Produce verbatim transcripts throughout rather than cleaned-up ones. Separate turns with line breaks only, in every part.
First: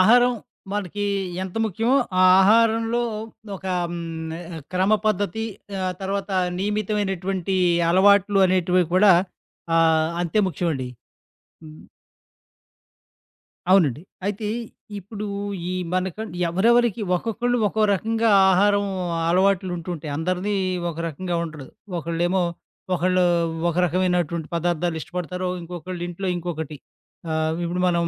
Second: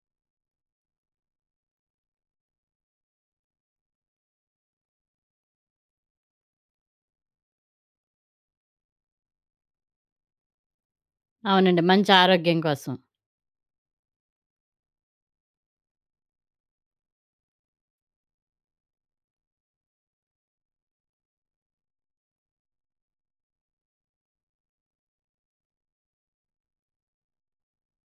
ఆహారం మనకి ఎంత ముఖ్యమో, ఆ ఆహారంలో ఒక హ్మ్, క్రమ పద్ధతి, ఆహ్, తర్వాత నియమితమైనటువంటి అలవాట్లు అనేటివి కూడా ఆహ్, అంతే ముఖ్యమండి.
అవునండి. మంచి ఆరోగ్యం కోసం.
అవునండి. అయితే ఇప్పుడు ఈ మనకం ఎవరెవరికి ఒక్కొక్కళ్ళు ఒక్కో రకంగా ఆహారం అలవాట్లు ఉంటుంటాయి. అందరిది ఒక రకంగా ఉండదు. ఒకళ్ళేమో ఒకళ్ళు ఒక రకమైనటువంటి పదార్థాలు ఇష్టపడతారు. ఇంకొకళ్ళు ఇంట్లో ఇంకొకటి. ఆహ్, ఇప్పుడు మనం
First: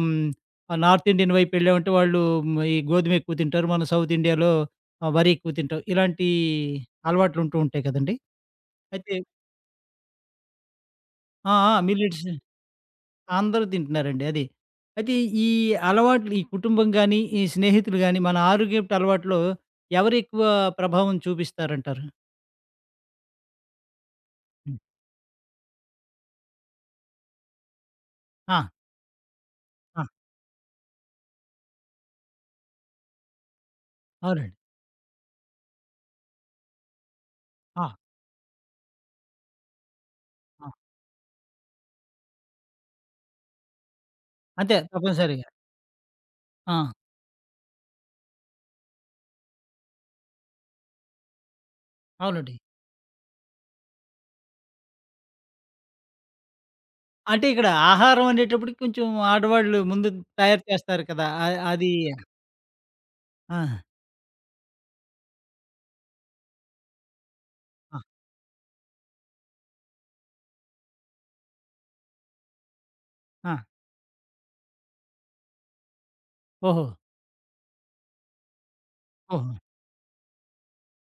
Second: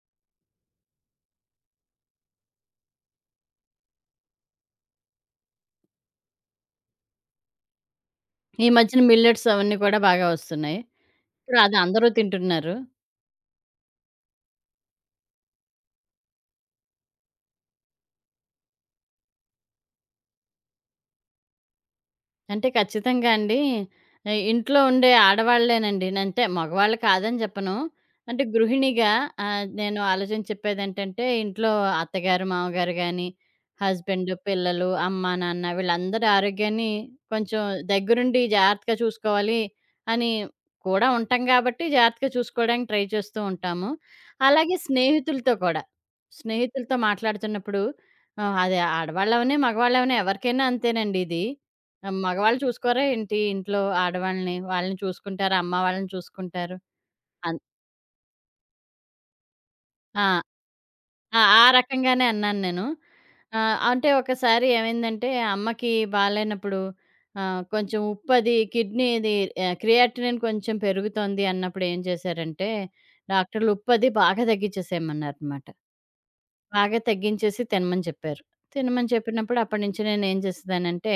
ఆహ్, నార్త్ ఇండియన్ వైపు వెళ్ళామంటే వాళ్ళు మ్, ఈ గోధుమ ఎక్కువ తింటారు. మన సౌత్ ఇండియాలో ఆహ్, వరి ఎక్కువ తింటాం. ఇలాంటి అలవాట్లు ఉంటూ ఉంటాయి కదండీ!
ఈ మధ్యన
అయితే
మిల్లెట్స్ అవన్నీ కూడా బాగా వస్తున్నాయి.
ఆ!
ఇప్పుడు
ఆ!
అది అందరూ
మిల్లెట్స్
తింటున్నారు.
అందరూ తింటున్నారండి అది. అయితే ఈ అలవాట్లు, ఈ కుటుంబం గానీ, ఈ స్నేహితులు గానీ, మన ఆరోగ్యపు అలవాట్లో ఎవరెక్కువ ప్రభావం చూపిస్తారంటారు?
అంటే ఖచ్చితంగా అండి. ఆహ్, ఇంట్లో
హ్మ్.
ఉండే ఆడవాళ్ళేనండి. అంటే మగవాళ్ళు కాదని చెప్పను. అంటే
ఆ!
గృహిణిగా ఆహ్, నేను
ఆ!
ఆలోచించి చెప్పేదేంటంటే ఇంట్లో అత్తగారు, మామగారు గాని, హస్బెండ్,
అవునండి.
పిల్లలు, అమ్మ, నాన్న వీళ్ళందరి ఆరోగ్యాన్ని కొంచెం
ఆ!
దగ్గరుండి జాగ్రత్తగా చూసుకోవాలి అని
ఆ!
కూడా ఉంటాం కాబట్టి జాగ్రత్తగా చూసుకోవడానికి ట్రై చేస్తూ ఉంటాము. అలాగే
అంతే తప్పనిసరిగా.
స్నేహితులతో కూడా.
ఆ!
స్నేహితులతో మాట్లాడుతున్నప్పుడు ఆహ్, అది ఆడవాళ్ళవని, మగవాళ్ళవని ఎవరికైనా అంతేనండి ఇది. ఆ,
అవునండి.
మగవాళ్ళు చూసుకోరా ఏంటి ఇంట్లో ఆడవాళ్ళని? వాళ్ళని చూసుకుంటారు. అమ్మ వాళ్ళని చూసుకుంటారు.
అంటే
అన్
ఇక్కడ ఆహారం అనేటప్పటికి కొంచెం ఆడవాళ్ళు ముందు
ఆ!
తయారు చేస్తారు కదా!
ఆ!
అ
ఆ
అది.
రకంగానే అన్నాను నేను.
ఆ!
ఆహ్, అంటే ఒకసారి ఏమైందంటే అమ్మకి బాలేనప్పుడు ఆహ్,
ఆ!
కొంచెం ఉప్పది కిడ్నీది ఆహ్, క్రియాటినిన్ కొంచెం పెరుగుతోంది అన్నప్పుడు ఏం చేశారంటే
ఆ!
డాక్టర్లు ఉప్పది బాగా తగ్గించేసేయమన్నారనమాట.
ఓహో!
బాగా తగ్గించేసి తినమని చెప్పారు. తినమని
ఓహో!
చెప్పినప్పుడు అప్పటినుంచి నేనేం చేసేదానంటే,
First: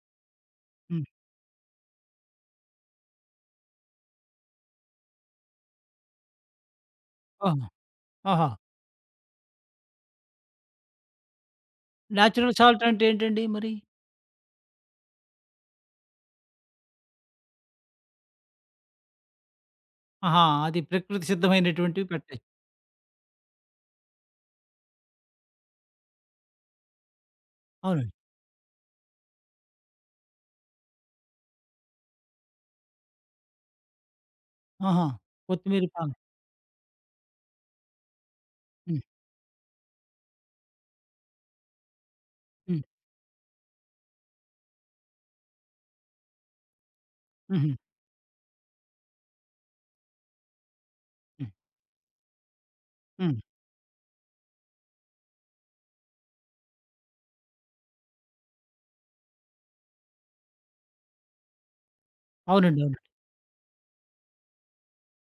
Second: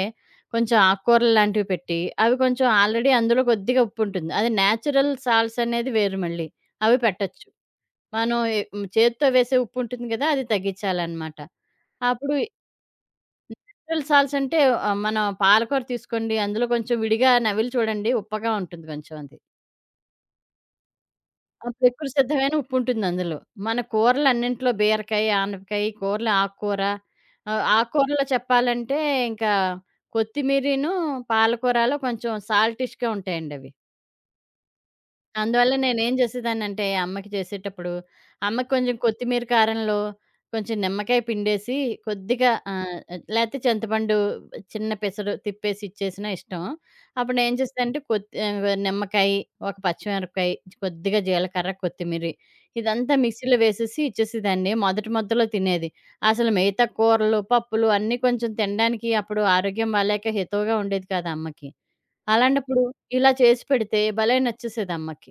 కొంచెం
హ్మ్.
ఆకుకూరలు లాంటివి పెట్టి, అవి కొంచెం ఆల్రెడీ అందులో కొద్దిగా ఉప్పుంటుంది. అది నేచురల్ సాల్ట్స్ అనేది వేరు మళ్ళీ. అవి పెట్టొచ్చు.
ఓహో!
మనం
ఓహో!
ఎ హ్మ్, చేత్తో వేసే ఉప్పుంటుంది గదా! అది తగ్గించాలనమాట. అప్పుడు
నేచురల్ సాల్ట్ అంటే ఏంటండి మరి?
నేచురల్ సాల్ట్స్ అంటే ఆహ్, మనం పాలకూర తీసుకోండి, అందులో కొంచెం విడిగా నవిలి చూడండి ఉప్పగా ఉంటుంది కొంచెం అది.
ఆహా! అది ప్రకృతి
ఆ!
సిద్ధమైనటువంటివి
ప్రకృతి
పెట్టాయి.
సిద్ధమైన ఉప్పుంటుందందులో. మన కూరలన్నింట్లో బీరకాయ, ఆనపకాయ, ఈ కూరలు ఆకుకూర ఆహ్,
అవునండి.
ఆకుకూరలో చెప్పాలంటే ఇంకా కొత్తిమీరీను, పాలకూరలో కొంచెం సాల్టిష్‌గా ఉంటాయండవి.
ఆహా!
అందువల్ల
కొత్తిమీర
నేనేం
పాలు.
చేసేదాన్నంటే, అమ్మకి చేసేటప్పుడు, అమ్మకి కొంచెం
హ్మ్.
కొత్తిమీర కారంలో కొంచెం నిమ్మకాయ పిండేసి, కొద్దిగా
హ్మ్.
ఆహ్, లేతే చింతపండు చిన్న పెసరు తిప్పేసి ఇచ్చేసినా ఇష్టం. అప్పుడు నేను ఏం
హుహు.
చేస్తానంటే, కొత్ ఆహ్, నిమ్మకాయి, ఒక పచ్చిమిరపకాయ, కొద్దిగా
హ్మ్.
జీలకర్ర, కొత్తిమీరి ఇదంతా
హ్మ్.
మిక్సీలో వేసేసి ఇచ్చేసేదాన్ని. మొదటి మొదలో తినేది. అసలు మిగతా కూరలు, పప్పులు అన్నీ కొంచెం తినడానికి అప్పుడు ఆరోగ్యం బాలేక హితవుగా ఉండేది కాదు అమ్మకి. అలాంటప్పుడు
అవునండి. అవును.
ఇలా చేసి పెడితే భలే నచ్చేసేదమ్మకి.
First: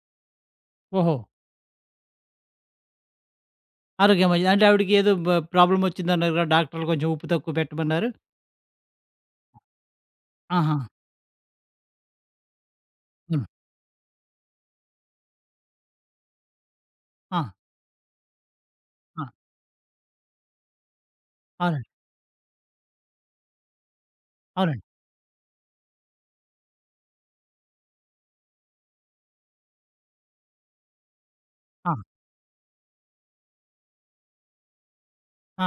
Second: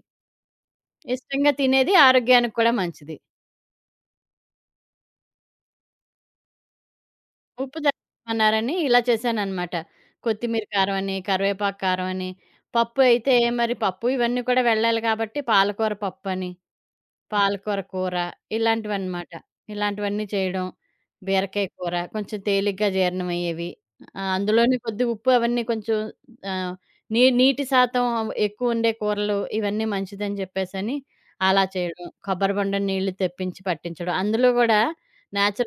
ఓహో!
ఇష్టంగా తినేది ఆరోగ్యానికి కూడా మంచిది.
ఆరోగ్యం మంచిది. అంటే ఆవిడకి ఏదో బ ప్రాబ్లమ్ వచ్చిందన్నారు కదా! డాక్టర్లు కొంచెం ఉప్పు తక్కువ
ఉప్పు
పెట్టమన్నారు.
తగ్గించమన్నారని ఇలా చేశాననమాట. కొత్తిమీర
ఆహా!
కారం అని, కరివేపాకు కారం అని, పప్పు అయితే
అవును.
మరి పప్పు ఇవన్నీ కూడా వెళ్ళాలి కాబట్టి పాలకూర పప్పని.
ఆ!
పాలకూర కూర
ఆ!
ఇలాంటివన్నమాట. ఇలాంటివన్నీ చేయడం. బీరకాయ
అవునండి.
కూర కొంచెం తేలిగ్గా జీర్ణమయ్యేవి. ఆహ్, అందులోనే
అవునండి.
కొద్ది ఉప్పు అవన్నీ కొంచెం ఆహ్, నీ నీటి శాతం ఎక్కువుండే కూరలు ఇవన్నీ మంచిదని చెప్పేసని అలా
ఆ!
చేయడం. కొబ్బరి బొండ నీళ్లు తెప్పించి పట్టించడం. అందులో గూడా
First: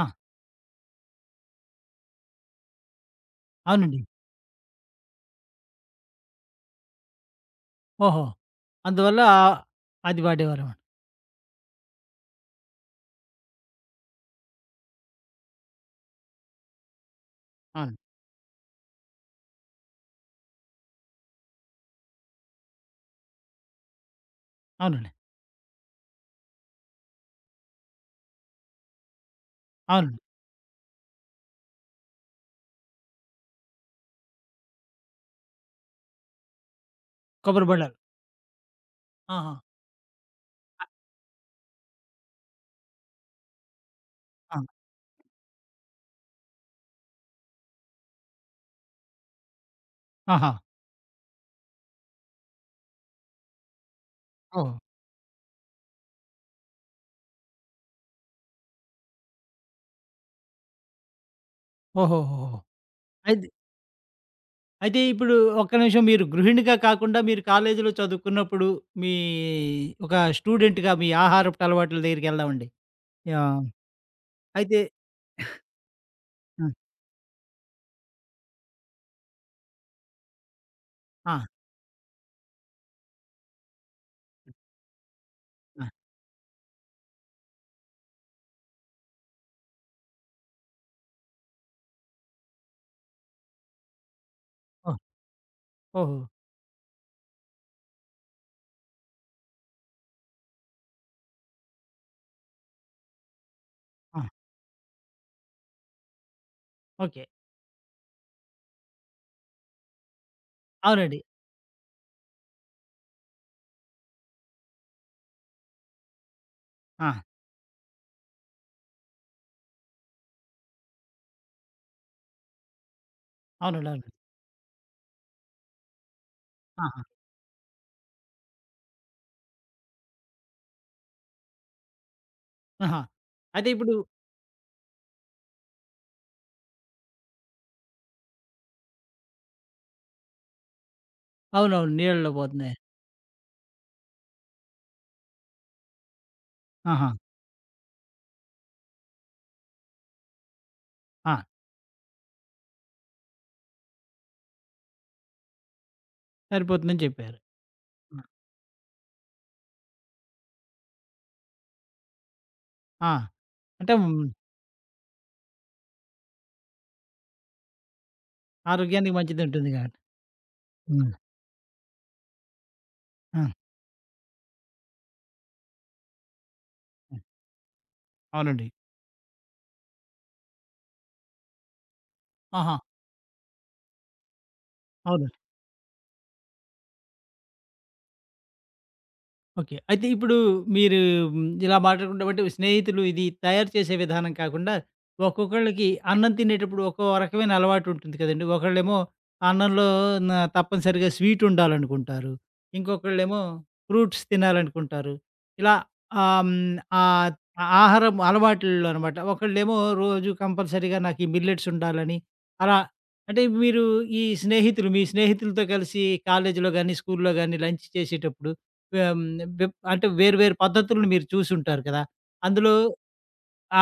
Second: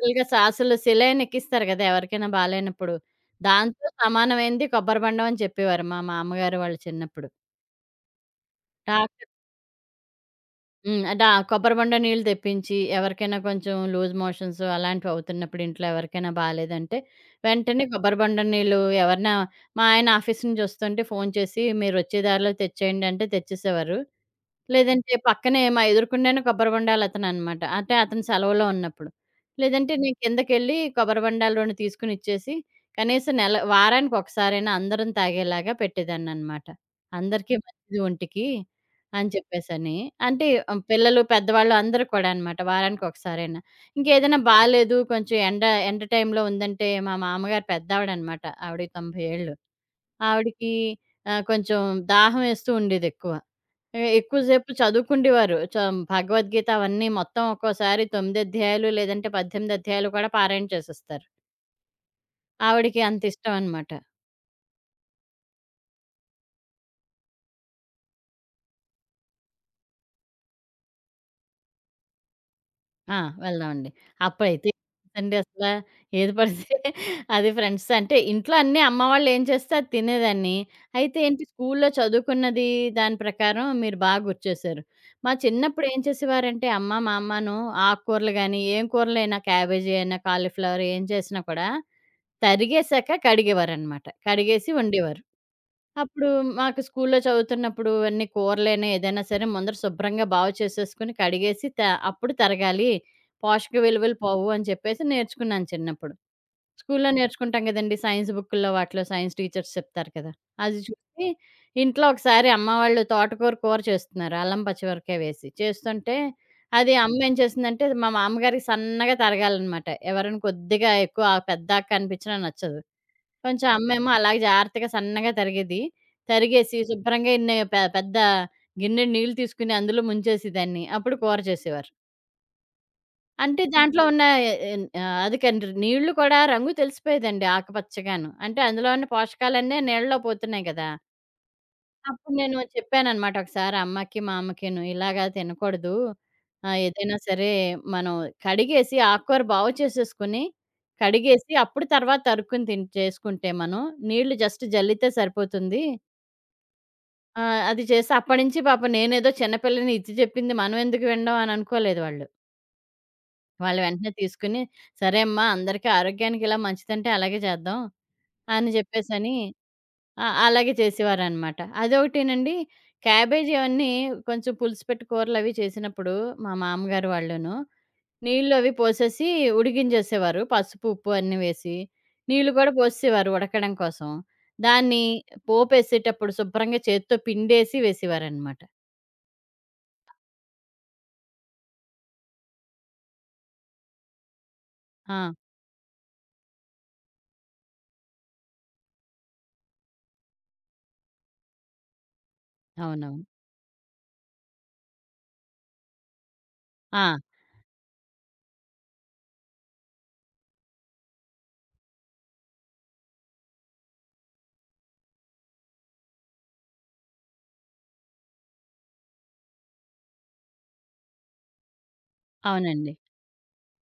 ఆ!
సాసులు సెలైన్ ఎక్కిస్తారు గదా! ఎవరికైనా బాలేనప్పుడు. దాంతో
అవునండి.
సమానమైంది కొబ్బరి బొండం అని చెప్పేవారు మా మామ్మగారు వాళ్ళు చిన్నప్పుడు.
ఓహో! అందువల్ల
డాక్టర్
ఆ- అది వాడేవారన్నమాట.
హ్మ్. డా కొబ్బరి బొండ నీళ్ళు తెప్పించి, ఎవరికైనా కొంచెం లూజ్ మోషన్స్ అలాంటివి అవుతున్నప్పుడు ఇంట్లో ఎవరికైనా బాలేదంటే, వెంటనే
అవును.
కొబ్బరి బొండ నీళ్ళు ఎవరైనా మా ఆయన ఆఫీస్ నుంచి వస్తుంటే ఫోను చేసి, "మీరొచ్చే దారిలో తెచ్చేయండి" అంటే తెచ్చేసేవారు.
అవునండి.
లేదంటే పక్కనే మా ఎదురుగుండానే కొబ్బరి బొండాలు అతననమాట. అంటే అతను సెలవులో ఉన్నప్పుడు. లేదంటే నేను
అవునండి.
కిందకెళ్ళి కొబ్బరి బొండాలు రెండు తీసుకొని ఇచ్చేసి, కనీసం నెల వారానికొకసారైనా అందరం తాగేలాగా పెట్టేదాన్ననమాట. అందరికీ
కొబ్బరి బొండాలు.
మంచిది ఒంటికి అని
ఆహా!
చెప్పేసని. అంటే ఆహ్,
అ
పిల్లలు, పెద్దవాళ్ళు అందరూ కూడా అనమాట వారానికొకసారైనా. ఇంకేదైనా
ఆ!
బాలేదు కొంచెం ఎండ, ఎండ టైంలో ఉందంటే మా మామగారు పెద్దావిడనమాట. ఆవిడకి తొంభై ఏళ్ళు.
ఆహా!
ఆవిడకి ఆహ్, కొంచెం దాహం వేస్తూ ఉండేదెక్కువ. ఎ ఎక్కువ సేపు
ఓహో!
చదువుకుండేవారు. చం భగవద్గీత అవన్నీ మొత్తం ఒక్కోసారి తొమ్మిది అధ్యాయాలు లేదంటే పద్దెనిమిది అధ్యాయాలు కూడా పారాయణ చేసేస్తారు.
ఓహోహోహో!
ఆవిడకి
అయితే
అంతిష్టమనమాట.
అయితే ఇప్పుడు ఒక్క నిమిషం మీరు గృహిణిగా కాకుండా మీరు కాలేజీలో చదువుకున్నప్పుడు, మీ ఒక స్టూడెంట్‌గా మీ ఆహారపు అలవాట్ల దగ్గరికెళ్దామండి.
ఆ!
యాహ్!
వెళ్దామండి. అప్పుడైతే
అయితే
అండి అసలా ఏది
ఆ!
పడితే అది ఫ్రెండ్స్ అంటే ఇంట్లో అన్నీ అమ్మ వాళ్ళేం చేస్తే అది తినేదాన్ని. అయితే
ఆ!
ఏంటి స్కూల్లో చదువుకున్నది దాని ప్రకారం మీరు బాగా గుర్తు చేశారు. మా
ఆ!
చిన్నప్పుడు ఏం చేసేవారంటే అమ్మ, మా అమ్మను ఆకుకూరలు గాని, ఏం కూరలైనా క్యాబేజీ అయినా, కాలీఫ్లవర్ ఏం చేసినా కూడా తరిగేసాక కడిగేవారనమాట. కడిగేసి
ఓహ్!
వండేవారు.
ఓహో!
అప్పుడు మాకు స్కూల్‌లో చదువుతున్నప్పుడు అన్ని కూరలైనా ఏదైనా సరే ముందర శుభ్రంగా బాగు చేసేసుకొని కడిగేసి త అప్పుడు తరగాలి. పోషక విలువలు
ఆ!
పోవు అని చెప్పేసి నేర్చుకున్నాను చిన్నప్పుడు. స్కూల్‌లో
ఓకే.
నేర్చుకుంటాం కదండీ! సైన్స్ బుక్కుల్లో వాటిలో సైన్స్ టీచర్స్ చెప్తారు కదా! అది
అవునండి.
చూసి ఇంట్లో ఒకసారి అమ్మ వాళ్ళు తోటకూర కూర చేస్తున్నారు. అల్లం పచ్చిమిరపకాయ వేసి. చేస్తుంటే అది
ఆ!
అమ్మ ఏం చేసిందంటే మా మామగారికి సన్నగా తరగాలనమాట. ఎవరైనా కొద్దిగా ఎక్కువ పెద్దాక కనిపించినా నచ్చదు. కొంచెం
అవునండి. అవునండి.
అమ్మేమో అలాగే జాగ్రత్తగా సన్నగా తరిగేది. తరిగేసి
ఆహా!
శుభ్రంగా ఇన్ని పె పెద్ద గిన్నెడు నీళ్ళు తీసుకొని అందులో ముంచేసి దాన్ని. అప్పుడు కూర చేసేవారు.
ఆహా!
అంటే
అయితే ఇప్పుడు
దాంట్లో ఉన్న ఎన్ ఆహ్, అది కండ్రి నీళ్ళు కూడా రంగు తెలిసిపోయేదండి ఆకుపచ్చగాను. అంటే అందులో ఉన్న పోషకాలన్నీ నీళ్ళలో పోతున్నాయి గదా!
అవునవును, నీళ్ళలో
అప్పుడు నేను
పోతున్నాయి.
చెప్పాననమాట ఒకసారి అమ్మకి, మా అమ్మకిను. ఇలాగ తినకూడదు. ఆహ్,
ఆహా!
ఏదైనా సరే మనం కడిగేసి ఆకుకూర బాగు చేసేసుకొని,
ఆ!
కడిగేసి అప్పుడు తర్వాత తరుక్కుని తిన్ చేసుకుంటే మనం, నీళ్లు జస్ట్ జల్లితే సరిపోతుంది.
సరిపోతుందని చెప్పారు.
ఆహ్, అది చేసి అప్పటినుంచి పాపం నేనేదో చిన్న పిల్లని ఇది చెప్పింది మనం ఎందుకు వినడం అని అనుకోలేదు వాళ్ళు.
ఆ!
వాళ్ళు
అంటే
వెంటనే
హ్మ్.
తీసుకొని, సరే అమ్మా అందరికీ ఆరోగ్యానికి ఇలా మంచిదంటే అలాగే చేద్దాం అని
ఆరోగ్యానికి
చెప్పేసని
మంచిదుంటుంది కాబట్టి.
ఆ! అలాగే
హ్మ్.
చేసేవారనమాట. అదొకటేనండి,
ఆ!
క్యాబేజీ అవన్నీ కొంచెం పులుసు పెట్టి కూరలవి చేసినప్పుడు మా మామగారు
హ్మ్.
వాళ్ళును,
అవునండి.
నీళ్ళవి పోసేసి ఉడికించేసేవారు. పసుపు, ఉప్పు అన్నీ వేసి. నీళ్ళు కూడా
ఆహా!
పోసేసేవారు ఉడకడం కోసం. దాన్ని
అవును.
పోపేసేటప్పుడు శుభ్రంగా చేత్తో పిండేసి వేసేవారనమాట.
ఓకే. అయితే ఇప్పుడు మీరు హ్మ్, ఇలా మాట్లాడుకుంటే బట్టి, స్నేహితులు ఇది తయారు చేసే విధానం కాకుండా,
ఆ!
ఒక్కొక్కళ్ళకి అన్నం తినేటప్పుడు ఒక్కో రకమైన అలవాటు ఉంటుంది కదండీ. ఒకళ్ళేమో అన్నంలో న తప్పనిసరిగా స్వీట్ ఉండాలనుకుంటారు.
అవునవును.
ఇంకొకళ్ళేమో ఫ్రూట్స్ తినాలనుకుంటారు. ఇలా ఆహ్, హ్మ్,
ఆ!
ఆహ్, ఆహారం అలవాట్లలో అనమాట. ఒకళ్ళేమో రోజు కంపల్సరీగా నాకు ఈ మిల్లెట్స్ ఉండాలని, అలా. అంటే మీరు ఈ స్నేహితులు, మీ స్నేహితులతో కలిసి కాలేజీలో గాని, స్కూల్‌లో గాని లంచ్ చేసేటప్పుడు ఆహ్, వెబ్ అంటే వేరు వేరు పద్ధతులను మీరు చూసుంటారు కదా! అందులో
అవునండి.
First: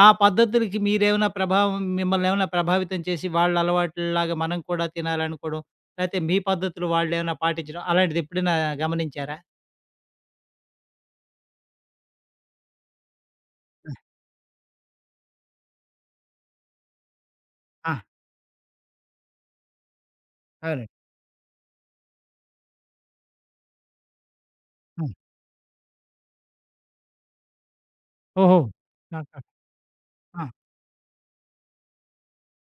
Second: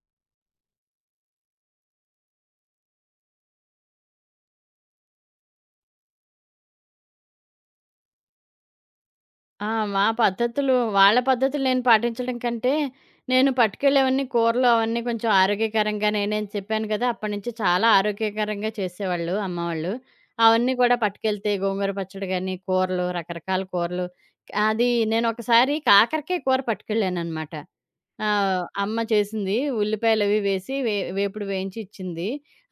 ఆ పద్ధతులకి మీరేమైనా ప్రభావం, మిమ్మల్నేమైనా ప్రభావితం చేసి వాళ్ళ అలవాట్లలాగా మనం కూడా తినాలనుకోవడం, లేతే మీ పద్ధతులు వాళ్ళేమైనా పాటించడం అలాంటిదెప్పుడైనా గమనించారా?
ఆ! మా పద్ధతులు వాళ్ళ పద్ధతులు నేను పాటించడం కంటే, నేను పట్టుకెళ్ళేవన్నీ కూరలు అవన్నీ కొంచెం ఆరోగ్యకరంగా నేనేం చెప్పాను కదా! అప్పటినుంచి చాలా
ఆ!
ఆరోగ్యకరంగా చేసేవాళ్ళు అమ్మవాళ్ళు. అవన్నీ
అవునండి.
కూడా పట్టుకెళ్తే గోంగూర పచ్చడి గాని, కూరలు రకరకాల కూరలు. అది
హ్మ్.
నేనొకసారి కాకరకాయ కూర పట్టుకెళ్ళాననమాట. ఆ!
ఓహో!
అమ్మ
నాకు
చేసింది. ఉల్లిపాయలవి
ఆ!
వేసి వే వేపుడు వేయించి ఇచ్చింది.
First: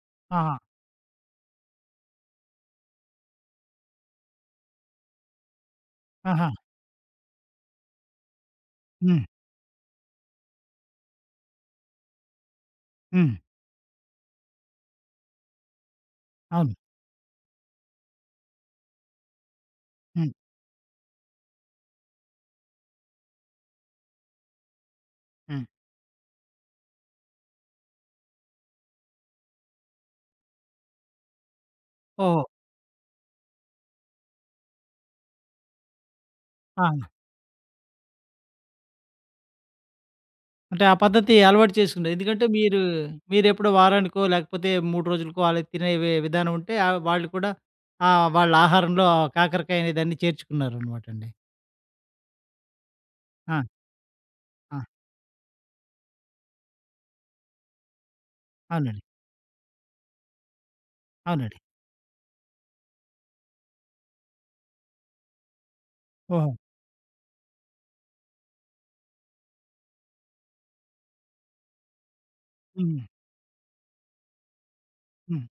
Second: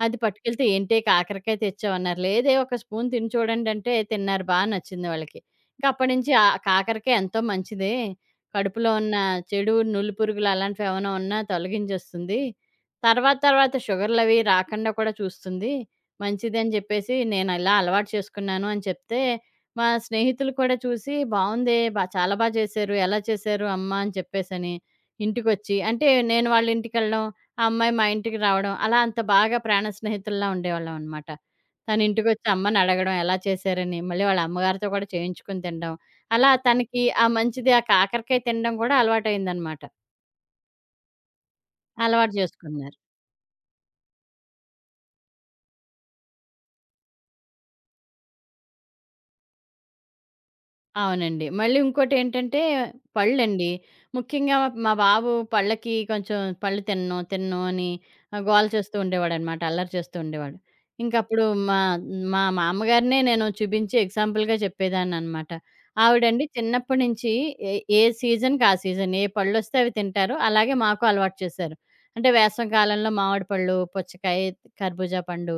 అది
ఆహా!
పట్టుకెళ్తే, "ఏంటే కాకరకాయ తెచ్చావన్నారు." "లేదే ఒక స్పూన్ తిని చూడండంటే" తిన్నారు. బా నచ్చింది వాళ్ళకి. ఇంక అప్పటి నుంచి ఆ
ఆహా!
కాకరకాయ ఎంతో మంచిదే. కడుపులో ఉన్న
హ్మ్.
చెడు, నులి పురుగులు అలాంటివి ఏమైనా ఉన్నా తొలగించేస్తుంది.
హ్మ్.
తర్వాత తర్వాత షుగర్‌లవి రాకుండా కూడా చూస్తుంది. మంచిదని
అవును.
చెప్పేసి నేనలా అలవాటు చేసుకున్నాను అని చెప్తే, మా
హ్మ్.
స్నేహితులు కూడా చూసి, "బావుందే బా చాలా బా చేశారు. ఎలా చేశారు అమ్మ?" అని చెప్పేసని
హ్మ్.
ఇంటికొచ్చి అంటే నేను వాళ్ళ ఇంటికెళ్ళడం, ఆ అమ్మాయి మా ఇంటికి రావడం, అలా అంత బాగా ప్రాణ స్నేహితుల్లా ఉండేవాళ్ళం అనమాట. తను
ఓహో!
ఇంటికొచ్చి అమ్మని అడగడం ఎలా చేశారని, మళ్ళీ వాళ్ళ అమ్మగారితో కూడా చేయించుకొని తినడం. అలా
ఆ!
తనకి ఆ మంచిది ఆ కాకరకాయ తినడం కూడా అలవాటయిందనమాట.
అంటే ఆ పద్ధతి అలవాటు చేసుకున్నారు.
అలవాటు
ఎందుకంటే మీరు,
చేసుకున్నారు.
మీరెప్పుడో వారానికో, లేకపోతే మూడు రోజులకో అలా తినే వి విధానం ఉంటే ఆహ్, వాళ్ళు కూడా ఆహ్, వాళ్ళ ఆహారంలో ఆ కాకరకాయ అనే దాన్ని చేర్చుకున్నారనమాట అండి.
అవునండి. మళ్ళీ ఇంకోటేంటంటే
ఆ!
పళ్ళండి. ముఖ్యంగా
ఆ!
మా బాబు పళ్ళకి కొంచెం పళ్ళు తినను, తినను అని ఆహ్, గోల చేస్తూ
అవునండి.
ఉండేవాడనమాట. అల్లరి చేస్తూ ఉండేవాడు. ఇంకప్పుడు
అవునండి.
మా మా మామ్మగారినే నేను చూపించి ఎగ్జాంపుల్‌గా చెప్పేదాన్ననమాట. ఆవిడండి
ఓహో!
చిన్నప్పటి నుంచి ఏ ఏ సీజన్‌కి ఆ సీజన్. ఏ పళ్ళొస్తే అవి తింటారు. అలాగే మాకు అలవాటు చేశారు. అంటే వేసవి
హ్మ్.
కాలంలో మామిడి పళ్ళు, పుచ్చకాయ, కర్బూజా
హ్మ్.
పండు.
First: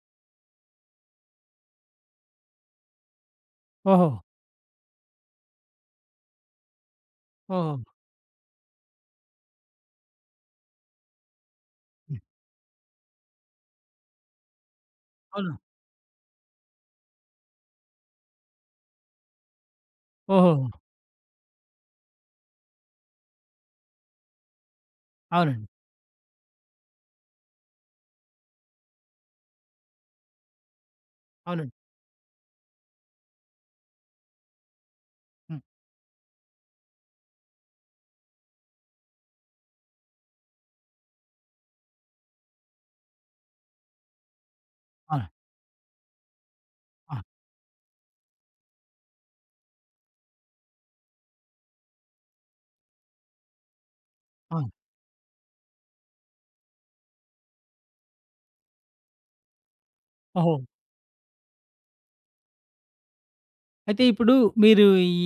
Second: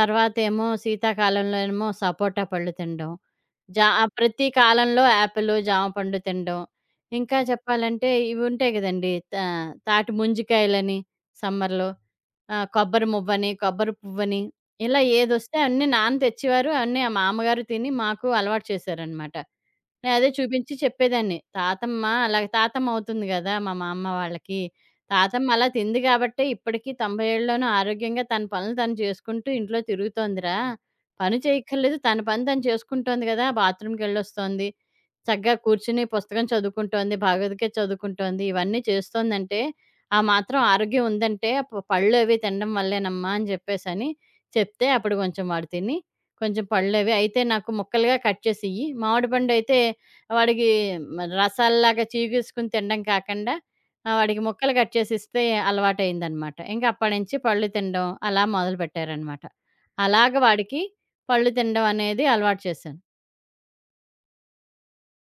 తర్వాతేమో శీతాకాలంలో ఏమో సపోటా పళ్ళు తినడం. జా
ఓహో!
ఆహ్, ప్రతి కాలంలో యాపిలు, జామ పండు తినడం. ఇంకా
ఓహో!
చెప్పాలంటే ఇవి ఉంటాయి గదండీ! తా తాటి ముంజికాయలని సమ్మర్‌లో,
హ్మ్.
ఆహ్, కొబ్బరి మువ్వని, కొబ్బరి పువ్వని ఇలా
అవును.
ఏదొస్తే అన్నీ నాన్న తెచ్చేవారు. అన్నీ మా అమ్మగారు తిని మాకు అలవాటు చేశారనమాట. నేను అదే
ఓహోహో!
చూపించి చెప్పేదాన్ని. తాతమ్మ అలాగే తాతమ్మ అవుతుంది గదా! మా మామ్మ వాళ్ళకి. తాతమ్మ అలా
అవునండి.
తింది గాబట్టే ఇప్పటికి తొంభై ఏళ్ళలోనూ ఆరోగ్యంగా తన పనులు తను చేసుకుంటూ ఇంట్లో తిరుగుతోందిరా! పని
అవునండి.
చేయక్కర్లేదు. తన పని తను చేసుకుంటోంది గదా! బాత్రూమ్‌కెళ్ళొస్తోంది. చక్కగా
హ్మ్.
కూర్చుని పుస్తకం చదువుకుంటోంది. భగవద్గీత చదువుకుంటోంది. ఇవన్నీ చేస్తోందంటే, ఆ మాత్రం ఆరోగ్యం ఉందంటే ఆ ప పళ్ళవి తినడం వల్లేనమ్మా అని జెప్పేసని చెప్తే అప్పుడు
అవును.
కొంచెం వాడు తిని, కొంచెం పళ్ళవి
ఆ!
అయితే నాకు ముక్కలుగా కట్ చేసియ్యి. మామిడి పండయితే వాడికి మ రసాల్లాగా చీగేసుకొని తినడం కాకండా ఆహ్, వాడికి
ఆ!
ముక్కలు కట్ చేసిస్తే అలవాటయిందనమాట. ఇంక అప్పటినుంచి పళ్ళు తినడం అలా మొదలుపెట్టారనమాట. అలాగ
ఓహో!
వాడికి పళ్ళు తినడం అనేది అలవాటు చేశాను.
అయితే ఇప్పుడు మీరు ఈ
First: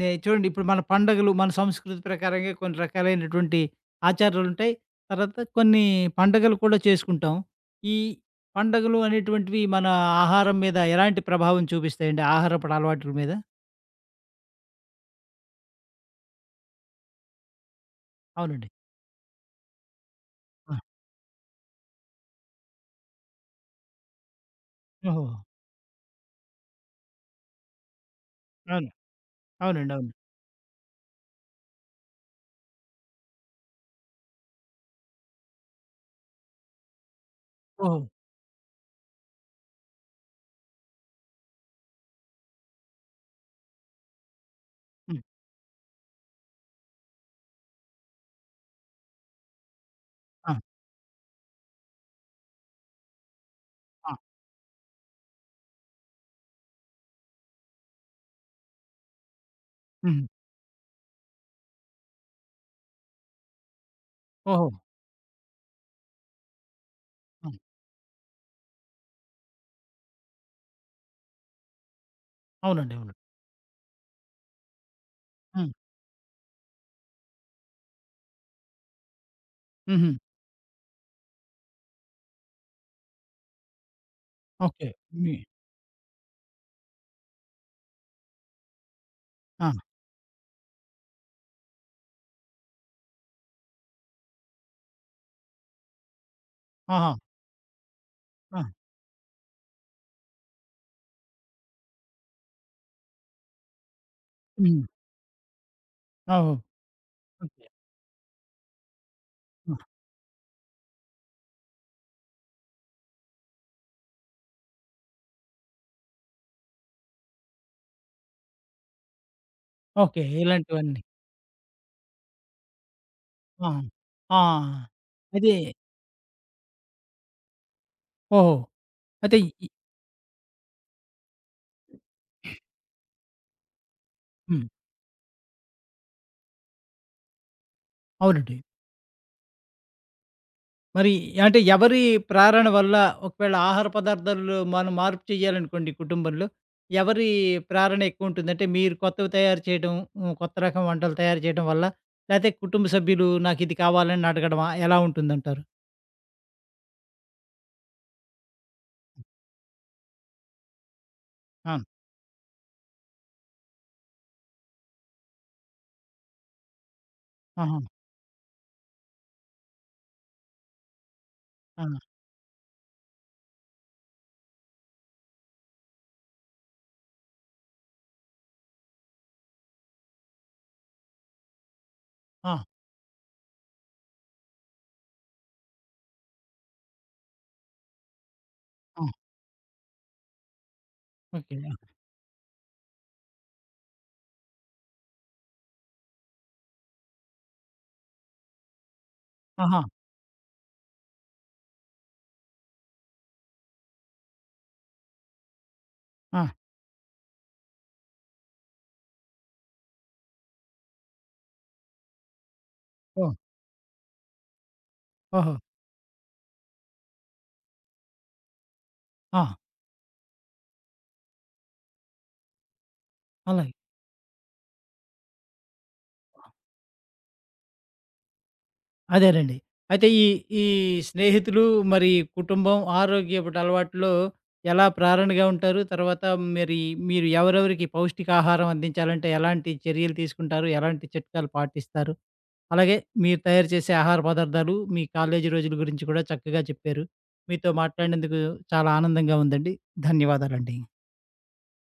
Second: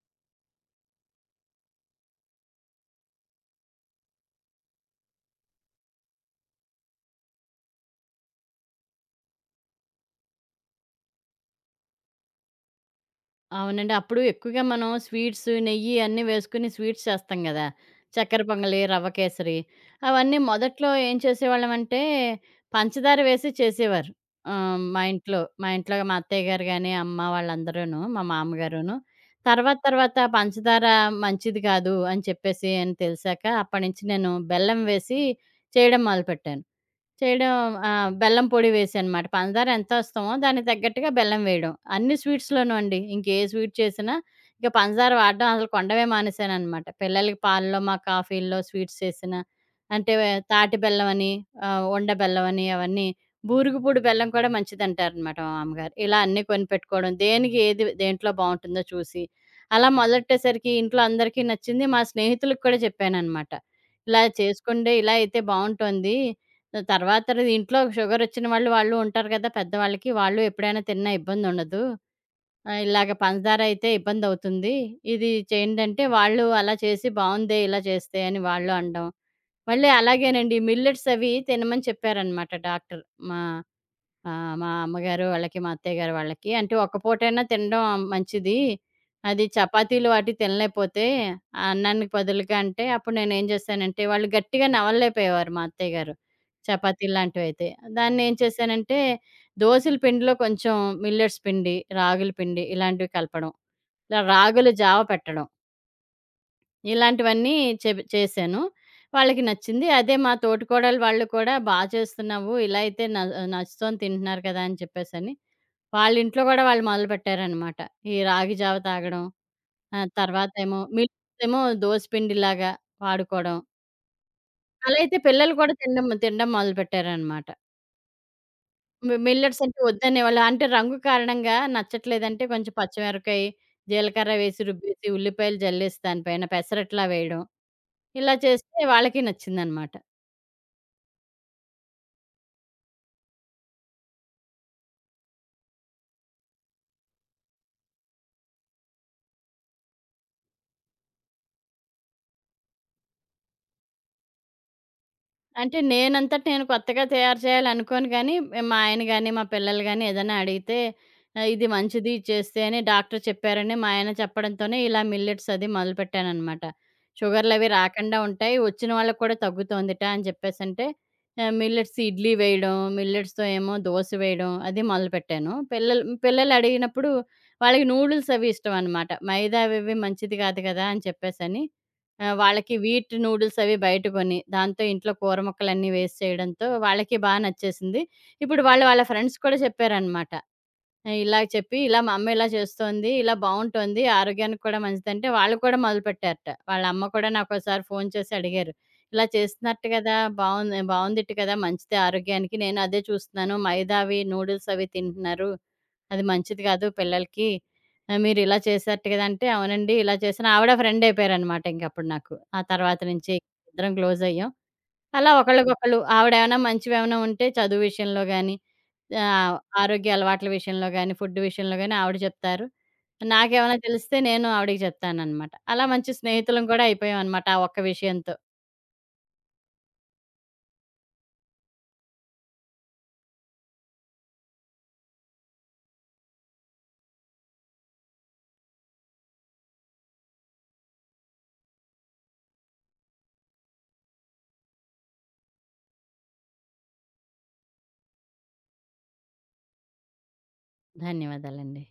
నే చూడండి, ఇప్పుడు మన పండగలు, మన సంస్కృతి ప్రకారంగా కొన్ని రకాలైనటువంటి ఆచారాలుంటాయి. తర్వాత కొన్ని పండగలు కూడా చేసుకుంటాం. ఈ పండగలు అనేటువంటివి మన ఆహారం మీద ఎలాంటి ప్రభావం చూపిస్తాయండి? ఆహారపు అలవాట్ల మీద?
అవునండి. అప్పుడు ఎక్కువగా మనం స్వీట్స్, నెయ్యి అన్నీ వేసుకొని స్వీట్స్ చేస్తాం గదా! చక్కెర
అవునండి.
పొంగలి, రవ్వ కేసరి అవన్నీ
ఆ!
మొదట్లో ఏం చేసేవాళ్ళమంటే పంచదార వేసి చేసేవారు. ఆహ్, మా
ఓహో!
ఇంట్లో మా ఇంట్లో మా అత్తయ్య గారు గాని, అమ్మ వాళ్ళందరూను, మా
అవును.
మామగారును. తర్వాత
అవునండి. అవును.
తర్వాత పంచదార మంచిది కాదు అని చెప్పేసి అని తెలిసాక అప్పటినుంచి నేను బెల్లం వేసి చేయడం మొదలుపెట్టాను. చేయడం
ఓహో!
ఆహ్, బెల్లం పొడి వేసానమాట. పంచదార ఎంత ఏస్తామో దానికి తగ్గట్టుగా బెల్లం వేయడం. అన్ని స్వీట్స్‌లోనూ అండి. ఇంకే స్వీట్ చేసినా ఇక పంచదార
హ్మ్.
వాడడం అసలు కొనడమే మానేసాననమాట. పిల్లలకి పాలలో, మా కాఫీల్లో స్వీట్స్ చేసినా, అంటే వే-
ఆ!
తాటి బెల్లమని, ఆహ్, ఉండ బెల్లమని అవన్నీ బూరుగుపూడి
ఆ!
బెల్లం కూడా మంచిదంటారనమాట మా మామ్మగారు. ఇలా అన్నీ కొనిపెట్టుకోవడం, దేనికి ఏది దేంట్లో బావుంటుందో చూసి, అలా
హుహు.
మొదలెట్టేసరికి ఇంట్లో అందరికీ నచ్చింది. మా స్నేహితులకు కూడా చెప్పాననమాట. ఇలా
ఓహో!
చేసుకుంటే ఇలా అయితే బావుంటోంది. తర్వాత
హ్మ్.
ఇంట్లో షుగరొచ్చిన వాళ్ళు, వాళ్ళు ఉంటారు కదా పెద్దవాళ్ళకి. వాళ్ళు ఎప్పుడైనా తిన్నా ఇబ్బందుండదు. ఆహ్,
అవునండి.
ఇలాగ
అవును.
పంచదార అయితే ఇబ్బందవుతుంది. ఇది
హ్మ్.
చేయండి అంటే, వాళ్ళు అలా చేసి బావుందే ఇలా చేస్తే అని వాళ్ళు అనడం. మళ్ళీ
హుహు.
అలాగేనండి మిల్లెట్స్ అవి తినమని చెప్పారనమాట డాక్టర్. మా ఆహ్, మా
ఓకే.
అమ్మగారు
మీ
వాళ్ళకి, మా అత్తయ్య గారు వాళ్ళకి. అంటే ఒక్క పూటైనా తినడం మంచిది. అది
ఆ!
చపాతీలు వాటి తినలేకపోతే ఆ అన్నానికి బదులుగా అంటే, అప్పుడు నేనేం చేశానంటే, వాళ్ళు గట్టిగా నవలలేకపోయేవారు మా అత్తయ్య గారు.
ఆహా!
చపాతీల్లాంటివైతే. దాన్నేం
ఆ!
చేశానంటే, దోసల పిండిలో కొంచెం మిల్లెట్స్ పిండి, రాగుల పిండి ఇలాంటివి కలపడం. ఇలా రాగులు
హ్మ్.
జావ పెట్టడం.
ఓహో!
ఇలాంటివన్నీ
ఓకే.
చెబ్ చేశాను. వాళ్ళకి
ఆ!
నచ్చింది. అదే మా తోటికోడలు వాళ్ళు కూడా, "బా చేస్తున్నావు. ఇలా అయితే న నచ్చుతోని తింటున్నారు కదా!" అని చెప్పేసని. వాళ్ళింట్లో గూడా వాళ్ళు మొదలుపెట్టారనమాట. ఈ రాగి జావ తాగడం. ఆహ్,
ఓకే.
తర్వాతేమో
ఇలాంటివన్నీ.
మిల్లెట్స్ ఏమో దోస పిండిలాగా వాడుకోవడం.
ఆ! ఆ!
అలా అయితే
అయితే
పిల్లలు కూడా తినడం తినడం మొదలుపెట్టారనమాట.
ఓహో!
మి
అయితే
మిల్లెట్స్
ఈ
అంటే వద్దనేవాళ్ళా? అంటే రంగు కారణంగా నచ్చట్లేదంటే కొంచెం పచ్చిమిరపకాయ, జీలకర్ర వేసి
హ్మ్.
రుబ్బేసి, ఉల్లిపాయలు జల్లేసి దానిపైన పెసరట్లా వేయడం. ఇలా
అవునండి.
చేస్తే వాళ్ళకి నచ్చిందనమాట.
మరి, అంటే ఎవరి ప్రేరణ వల్ల ఒకవేళ ఆహార పదార్థాల్లో మనం మార్పు చేయాలనుకోండి కుటుంబంలో, ఎవరి ప్రేరణ ఎక్కువుంటుంది? అంటే మీరు కొత్తవి తయారు చేయడం, హ్మ్, కొత్త రకం వంటలు తయారు చేయడం వల్ల, లేతే కుటుంబ సభ్యులు నాకిది కావాలని అడగడమా? ఎలా ఉంటుందంటారు?
అంటే నేనంతట నేను కొత్తగా తయారు చేయాలనుకోను గానీ, మా ఆయన గానీ, మా పిల్లలు గానీ ఏదైనా అడిగితే ఆహ్, ఇది
ఆ!
మంచిది ఇది చేస్తే అని డాక్టర్ చెప్పారని మా ఆయన చెప్పడంతోనే ఇలా మిల్లెట్స్ అది మొదలుపెట్టాననమాట. షుగర్‌లవి
ఆహా!
రాకుండా ఉంటాయి. వచ్చిన వాళ్ళకి కూడా తగ్గుతోందిట అని చెప్పేసంటే ఆహ్,
ఆ!
మిల్లెట్స్ ఇడ్లీ వేయడం, మిల్లెట్స్‌తో ఏమో దోస వేయడం అది మొదలుపెట్టాను. పిల్లలు పిల్లలు అడిగినప్పుడు వాళ్ళకి నూడిల్స్ అవి ఇష్టం అనమాట. మైదా అవి ఇవి మంచిది కాదు కదా! అని చెప్పేసని ఆ!
ఆ!
వాళ్ళకి వీట్ నూడిల్స్ అవి బయట కొని, దాంతో ఇంట్లో కూర ముక్కలన్నీ వేసి చేయడంతో వాళ్ళకి బా నచ్చేసింది. ఇప్పుడు వాళ్ళు వాళ్ళ
ఆ!
ఫ్రెండ్స్ కూడా చెప్పారనమాట. ఆ, ఇలా
ఓకే.
చెప్పి, ఇలా మా అమ్మ ఇలా చేస్తోంది. ఇలా బావుంటోంది. ఆరోగ్యానికి కూడా మంచిదంటే వాళ్ళు కూడా మొదలుపెట్టారట. వాళ్ళ అమ్మ కూడా నాకోసారి ఫోను చేసి అడిగారు. ఇలా
ఆహా!
చేస్తున్నట్టు కదా! బావుంది బావుందిట కదా! మంచిదే ఆరోగ్యానికి. నేను అదే చూస్తున్నాను. మైదా అవి నూడిల్స్ అవి తింటున్నారు. అది
ఆ!
మంచిది కాదు పిల్లలకి. ఆహ్, మీరు ఇలా చేశారట కదా! అంటే అవునండి ఇలా చేశాను. ఆవిడ ఫ్రెండ్ అయిపోయారనమాట ఇంకప్పుడు నాకు. ఆ తర్వాత నుంచి
ఓహ్!
ఇద్దరం క్లోజ్ అయ్యాం. అలా
ఓహో!
ఒకళ్ళకొకళ్ళు ఆవిడేమైనా మంచివేమైనా ఉంటే చదువు విషయంలో గాని ఆ!
ఆ!
ఆరోగ్య అలవాట్ల విషయంలో గాని, ఫుడ్ విషయంలో గాని ఆవిడ చెప్తారు.
అలా,
నాకేమైనా తెలిస్తే నేను ఆవిడకి చెప్తాననమాట. అలా మంచి స్నేహితులం కూడా అయిపోయామనమాట ఆ ఒక్క విషయంతో.
అదేనండి. అయితే ఈ, ఈ స్నేహితులు, మరి కుటుంబం ఆరోగ్యపూట అలవాట్లో ఎలా ప్రేరణగా ఉంటారు? తర్వాత మరి మీరు ఎవరెవరికి పౌష్టికాహారం అందించాలంటే ఎలాంటి చర్యలు తీసుకుంటారు? ఎలాంటి చిట్కాలు పాటిస్తారు? అలాగే మీరు తయారు చేసే ఆహార పదార్థాలు, మీ కాలేజీ రోజుల గురించి కూడా చక్కగా చెప్పారు. మీతో మాట్లాడినందుకు చాలా ఆనందంగా ఉందండి. ధన్యవాదాలండి.
ధన్యవాదాలండి.